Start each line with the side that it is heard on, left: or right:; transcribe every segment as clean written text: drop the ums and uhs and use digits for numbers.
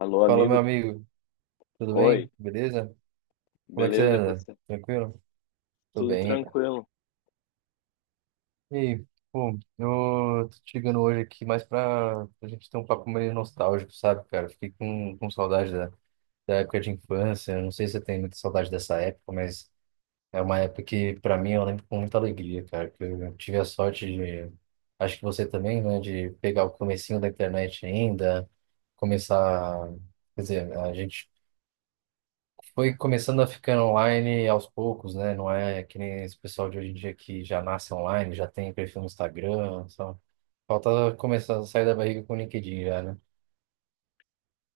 left: Alô,
right: Fala, meu
left: amigo.
right: amigo. Tudo
left: Oi,
right: bem? Beleza? Como é que você
left: beleza? E
right: anda?
left: você?
right: Tranquilo? Tô
left: Tudo
right: bem, cara.
left: tranquilo.
right: E aí, pô, eu tô te ligando hoje aqui mais pra gente ter um papo meio nostálgico, sabe, cara? Fiquei com saudade da época de infância. Não sei se você tem muita saudade dessa época, mas é uma época que, pra mim, eu lembro com muita alegria, cara. Que eu tive a sorte de, acho que você também, né, de pegar o comecinho da internet ainda, começar. Quer dizer, a gente foi começando a ficar online aos poucos, né? Não é que nem esse pessoal de hoje em dia que já nasce online, já tem perfil no Instagram, só. Falta começar a sair da barriga com o LinkedIn já, né?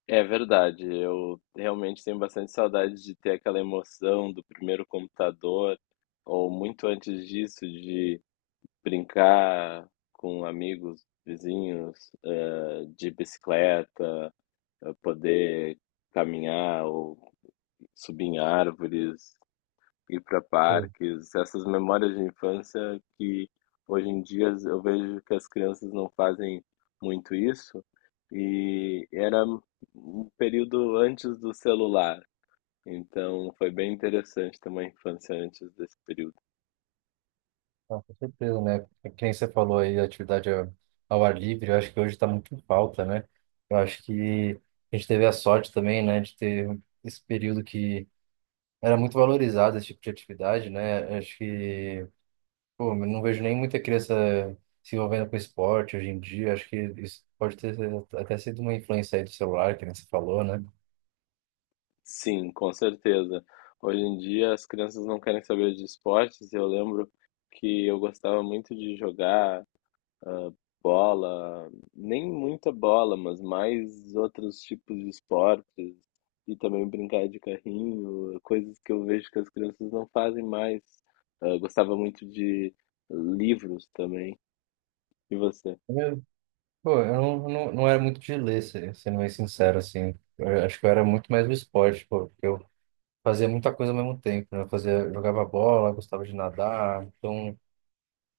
left: É verdade, eu realmente tenho bastante saudade de ter aquela emoção do primeiro computador, ou muito antes disso, de brincar com amigos, vizinhos, de bicicleta, poder caminhar ou subir em árvores. Ir para
right: Pô,
left: parques, essas memórias de infância que hoje em dia eu vejo que as crianças não fazem muito isso. E era um período antes do celular, então foi bem interessante ter uma infância antes desse período.
right: tá, com certeza, né? É que nem você falou aí, atividade ao ar livre, eu acho que hoje está muito em falta, né? Eu acho que a gente teve a sorte também, né, de ter esse período que era muito valorizado esse tipo de atividade, né? Eu Acho que Pô, eu não vejo nem muita criança se envolvendo com esporte hoje em dia. Acho que isso pode ter até sido uma influência aí do celular, que nem você falou, né?
left: Sim, com certeza. Hoje em dia as crianças não querem saber de esportes. Eu lembro que eu gostava muito de jogar ah, bola, nem muita bola, mas mais outros tipos de esportes e também brincar de carrinho, coisas que eu vejo que as crianças não fazem mais. Ah, gostava muito de livros também. E você?
right: Eu, pô, eu não era muito de ler, sendo bem sincero, assim. Eu acho que eu era muito mais do esporte, pô, porque eu fazia muita coisa ao mesmo tempo, né? Eu fazia, jogava bola, gostava de nadar, então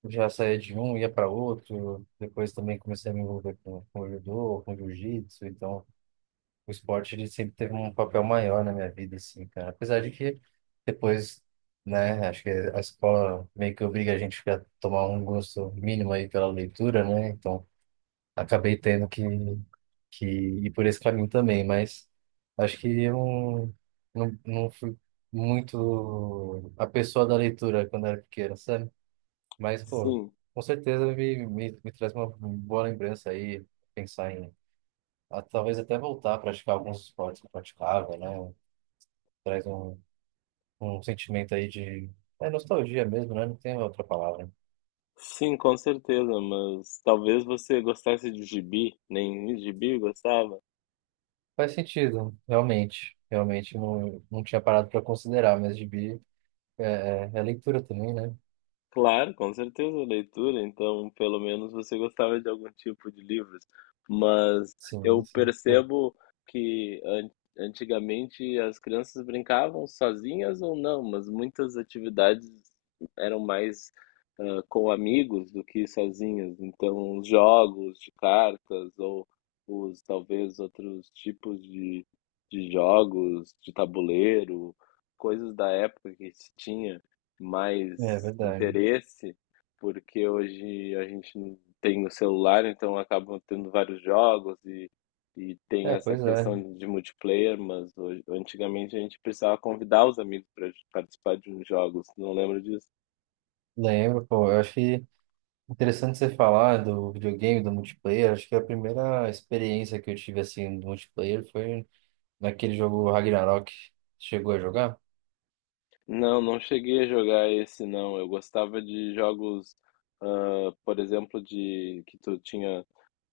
right: eu já saía de um, ia para outro. Depois também comecei a me envolver com judô, com jiu-jitsu, então. O esporte ele sempre teve um papel maior na minha vida, assim, cara. Apesar de que depois, né, acho que a escola meio que obriga a gente a tomar um gosto mínimo aí pela leitura, né? Então, acabei tendo que ir por esse caminho também, mas acho que eu não fui muito a pessoa da leitura quando era pequeno, sabe? Mas, pô,
left: Sim,
right: com certeza me traz uma boa lembrança aí, pensar em talvez até voltar a praticar alguns esportes que praticava, né? Traz um sentimento aí de nostalgia mesmo, né? Não tem outra palavra.
left: sim, com certeza, mas talvez você gostasse de gibi, nem gibi gostava.
right: Faz sentido, realmente. Realmente não tinha parado para considerar, mas gibi é leitura também, né?
left: Claro, com certeza, leitura. Então, pelo menos você gostava de algum tipo de livros. Mas
right: Sim,
left: eu
right: sim. Pô,
left: percebo que an- antigamente as crianças brincavam sozinhas ou não, mas muitas atividades eram mais com amigos do que sozinhas. Então, os jogos de cartas ou os talvez outros tipos de jogos de tabuleiro, coisas da época que se tinha
right: é
left: mais
right: verdade.
left: interesse, porque hoje a gente não tem no celular, então acabam tendo vários jogos e tem
right: É,
left: essa
right: pois é.
left: questão de multiplayer, mas hoje, antigamente a gente precisava convidar os amigos para participar de uns jogos, não lembro disso.
right: Lembro, pô. Eu acho que interessante você falar do videogame, do multiplayer. Acho que a primeira experiência que eu tive assim do multiplayer foi naquele jogo Ragnarok. Chegou a jogar?
left: Não, não cheguei a jogar esse não. Eu gostava de jogos, por exemplo, de que tu tinha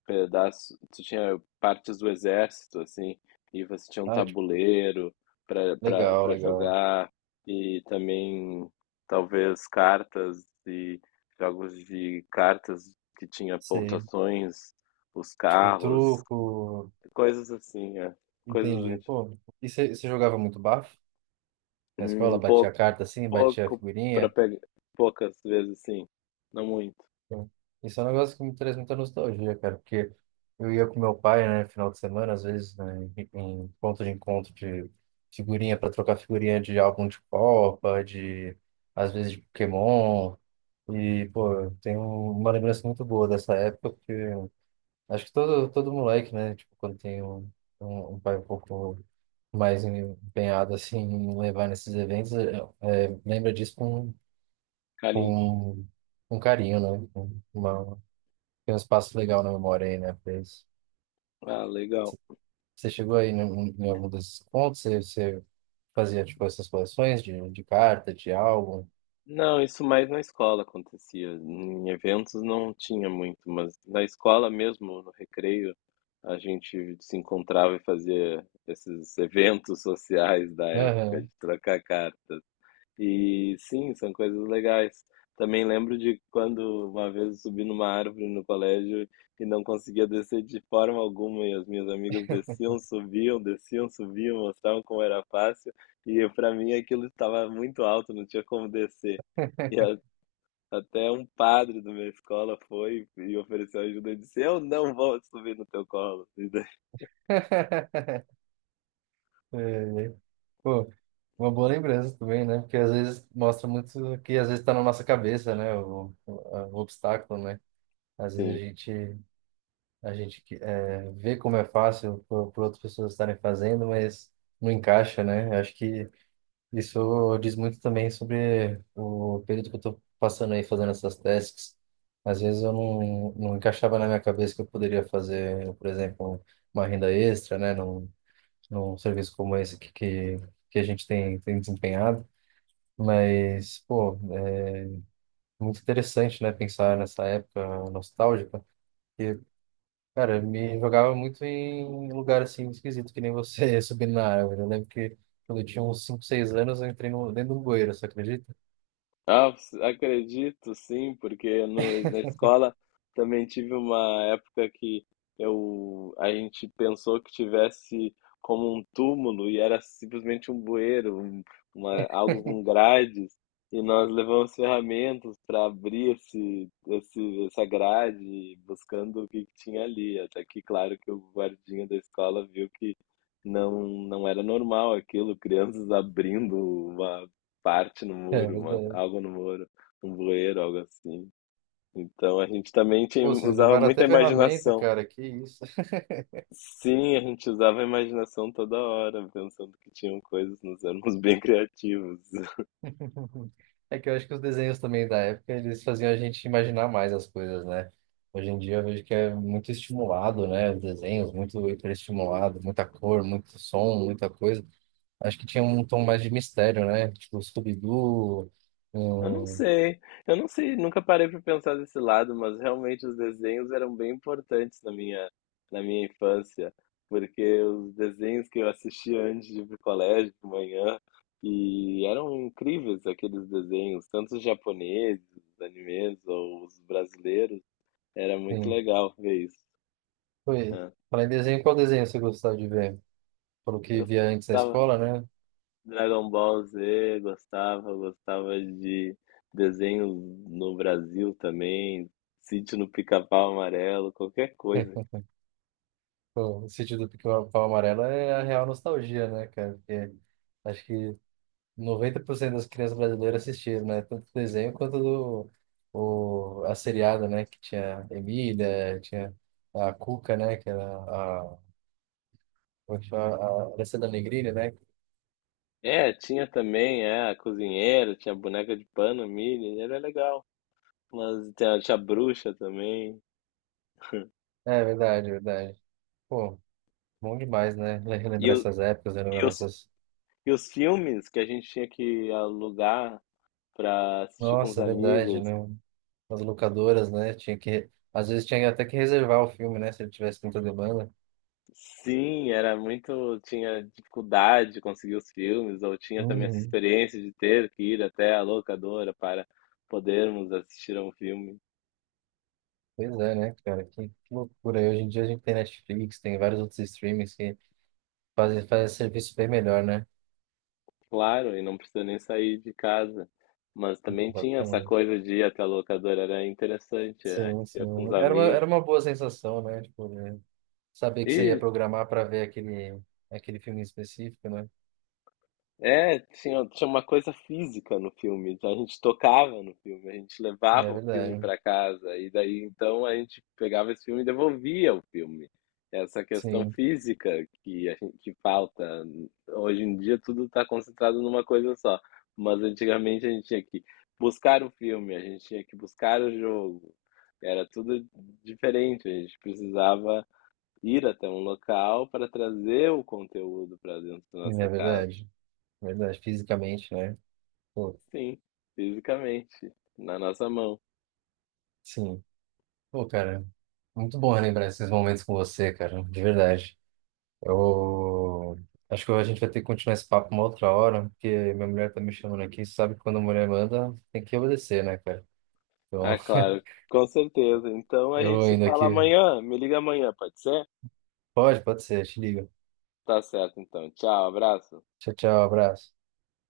left: pedaço, tu tinha partes do exército, assim, e você tinha um
right: Ah,
left: tabuleiro para para
right: legal,
left: para
right: legal.
left: jogar e também talvez cartas e jogos de cartas que tinha
right: Sei.
left: pontuações, os
right: Tipo,
left: carros,
right: truco.
left: coisas assim, é. Coisas
right: Entendi.
left: anti-
right: Pô, e você jogava muito bafo na escola?
left: hum,
right: Batia a
left: pouco
right: carta assim, batia a
left: pouco para
right: figurinha?
left: pegar, poucas vezes sim, não muito.
right: Pô, isso é um negócio que me traz muita nostalgia, cara, porque eu ia com meu pai, né, final de semana, às vezes, né, em ponto de encontro de figurinha, para trocar figurinha de álbum de Copa, de, às vezes, de Pokémon. E, pô, eu tenho uma lembrança muito boa dessa época. Acho que todo moleque, né? Tipo, quando tem um pai um pouco mais empenhado, assim, em levar nesses eventos, lembra disso
left: Carinho.
right: com, com carinho, né? Tem um espaço legal na memória aí, né? Pra isso.
left: Ah, legal.
right: Você chegou aí em algum desses pontos? Você fazia, tipo, essas coleções de carta, de álbum?
left: Não, isso mais na escola acontecia. Em eventos não tinha muito, mas na escola mesmo, no recreio, a gente se encontrava e fazia esses eventos sociais da época, de
right: Aham.
left: trocar cartas. E sim, são coisas legais. Também lembro de quando uma vez eu subi numa árvore no colégio e não conseguia descer de forma alguma, e as minhas amigas desciam, subiam, mostravam como era fácil, e para mim aquilo estava muito alto, não tinha como descer. E a- até um padre da minha escola foi e ofereceu ajuda e disse: Eu não vou subir no teu colo. E daí,
right: É, é. Pô, uma boa lembrança também, né? Porque às vezes mostra muito que às vezes está na nossa cabeça, né? O obstáculo, né? Às vezes a
left: sim,
right: gente, a gente que- é, vê como é fácil para outras pessoas estarem fazendo, mas não encaixa, né? Acho que isso diz muito também sobre o período que eu estou passando aí fazendo essas tasks. Às vezes eu não encaixava na minha cabeça que eu poderia fazer, por exemplo, uma renda extra, né? num serviço como esse que a gente tem desempenhado. Mas, pô, é muito interessante, né, pensar nessa época nostálgica. E, cara, me jogava muito em lugar, assim, esquisito, que nem você, subindo na árvore. Eu lembro que quando eu tinha uns 5 6 anos, eu entrei no, dentro de um bueiro, você acredita?
left: Acredito sim, porque no, na escola também tive uma época que a gente pensou que tivesse como um túmulo e era simplesmente um bueiro, uma, algo com grades, e nós levamos ferramentas para abrir essa grade, buscando o que que tinha ali. Até que, claro, que o guardinha da escola viu que não, não era normal aquilo, crianças abrindo uma parte no
right: É
left: muro,
right: verdade.
left: algo no muro, um bueiro, algo assim. Então a gente também
right: Pô,
left: tinha,
right: vocês
left: usava
right: levaram até
left: muita
right: ferramenta,
left: imaginação.
right: cara, que isso.
left: Sim, a gente usava a imaginação toda hora, pensando que tinham coisas, nós éramos bem criativos.
right: Uhum. É que eu acho que os desenhos também da época, eles faziam a gente imaginar mais as coisas, né? Hoje em dia eu vejo que é muito estimulado, né? Os desenhos, muito hiperestimulado, muita cor, muito som, muita coisa. Acho que tinha um tom mais de mistério, né? Tipo Scooby-Doo,
left: Eu não
right: hum,
left: sei, eu não sei, nunca parei para pensar desse lado, mas realmente os desenhos eram bem importantes na minha infância, porque os desenhos que eu assistia antes de ir pro colégio, de manhã, e eram incríveis aqueles desenhos, tanto os japoneses, os animes ou os brasileiros, era muito
right: enfim.
left: legal ver isso.
right: Foi.
left: Né?
right: Falar em desenho, qual desenho você gostava de ver? Pelo
left: Eu
right: que via antes na
left: gostava
right: escola, né?
left: Dragon Ball Z, gostava de desenhos no Brasil também, Sítio no Pica-Pau Amarelo, qualquer coisa.
right: Pô, o sítio do Pica-Pau Amarelo é a real nostalgia, né, cara? Porque acho que 90% das crianças brasileiras assistiram, né? Tanto o desenho quanto a seriada, né? Que tinha Emília, tinha a Cuca, né? Que era a, como é que chama? A Alessandra Negrini, né?
left: É, tinha também, é, a cozinheira, tinha a boneca de pano, Millie, era legal. Mas tinha a bruxa também.
right: É verdade, verdade. Pô, bom demais, né?
left: E,
right: Relembrar
left: o-
right: essas épocas,
left: e
right: relembrar
left: os,
right: essas.
left: e os filmes que a gente tinha que alugar pra assistir com os
right: Nossa, é verdade,
left: amigos.
right: né? As locadoras, né? Às vezes tinha até que reservar o filme, né? Se ele tivesse muita demanda.
left: Sim, era muito. Tinha dificuldade de conseguir os filmes, ou tinha também essa
right: Uhum.
left: experiência de ter que ir até a locadora para podermos assistir a um filme.
right: Pois é, né, cara? Que loucura. E hoje em dia a gente tem Netflix, tem vários outros streamings que fazer serviço bem melhor, né?
left: Claro, e não precisa nem sair de casa. Mas também tinha essa
right: Então,
left: coisa de ir até a locadora, era interessante, é,
right: sim, sim.
left: tinha com os
right: Era uma,
left: amigos.
right: era uma boa sensação, né? Tipo, né? Saber que você ia programar para ver aquele filme específico, né?
left: É, tinha uma coisa física no filme, então a gente tocava no filme, a gente
right: É
left: levava o filme
right: verdade.
left: para casa, e daí então a gente pegava esse filme e devolvia o filme. Essa questão
right: Sim,
left: física que a gente que falta. Hoje em dia tudo está concentrado numa coisa só, mas antigamente a gente tinha que buscar o filme, a gente tinha que buscar o jogo, era tudo diferente, a gente precisava ir até um local para trazer o conteúdo para dentro da
right: é
left: nossa casa.
right: verdade. É verdade, fisicamente, né? Pô,
left: Sim, fisicamente, na nossa mão.
right: sim. Pô, cara, muito bom lembrar esses momentos com você, cara, de verdade. Eu acho que a gente vai ter que continuar esse papo uma outra hora, porque minha mulher tá me chamando aqui, sabe que quando a mulher manda, tem que obedecer, né, cara? Então,
left: Ah, claro, com certeza. Então a gente
right: eu
left: se
right: indo
left: fala
right: aqui.
left: amanhã. Me liga amanhã, pode ser?
right: Pode ser. Te ligo.
left: Tá certo, então. Tchau, abraço.
right: Tchau, tchau. Abraço.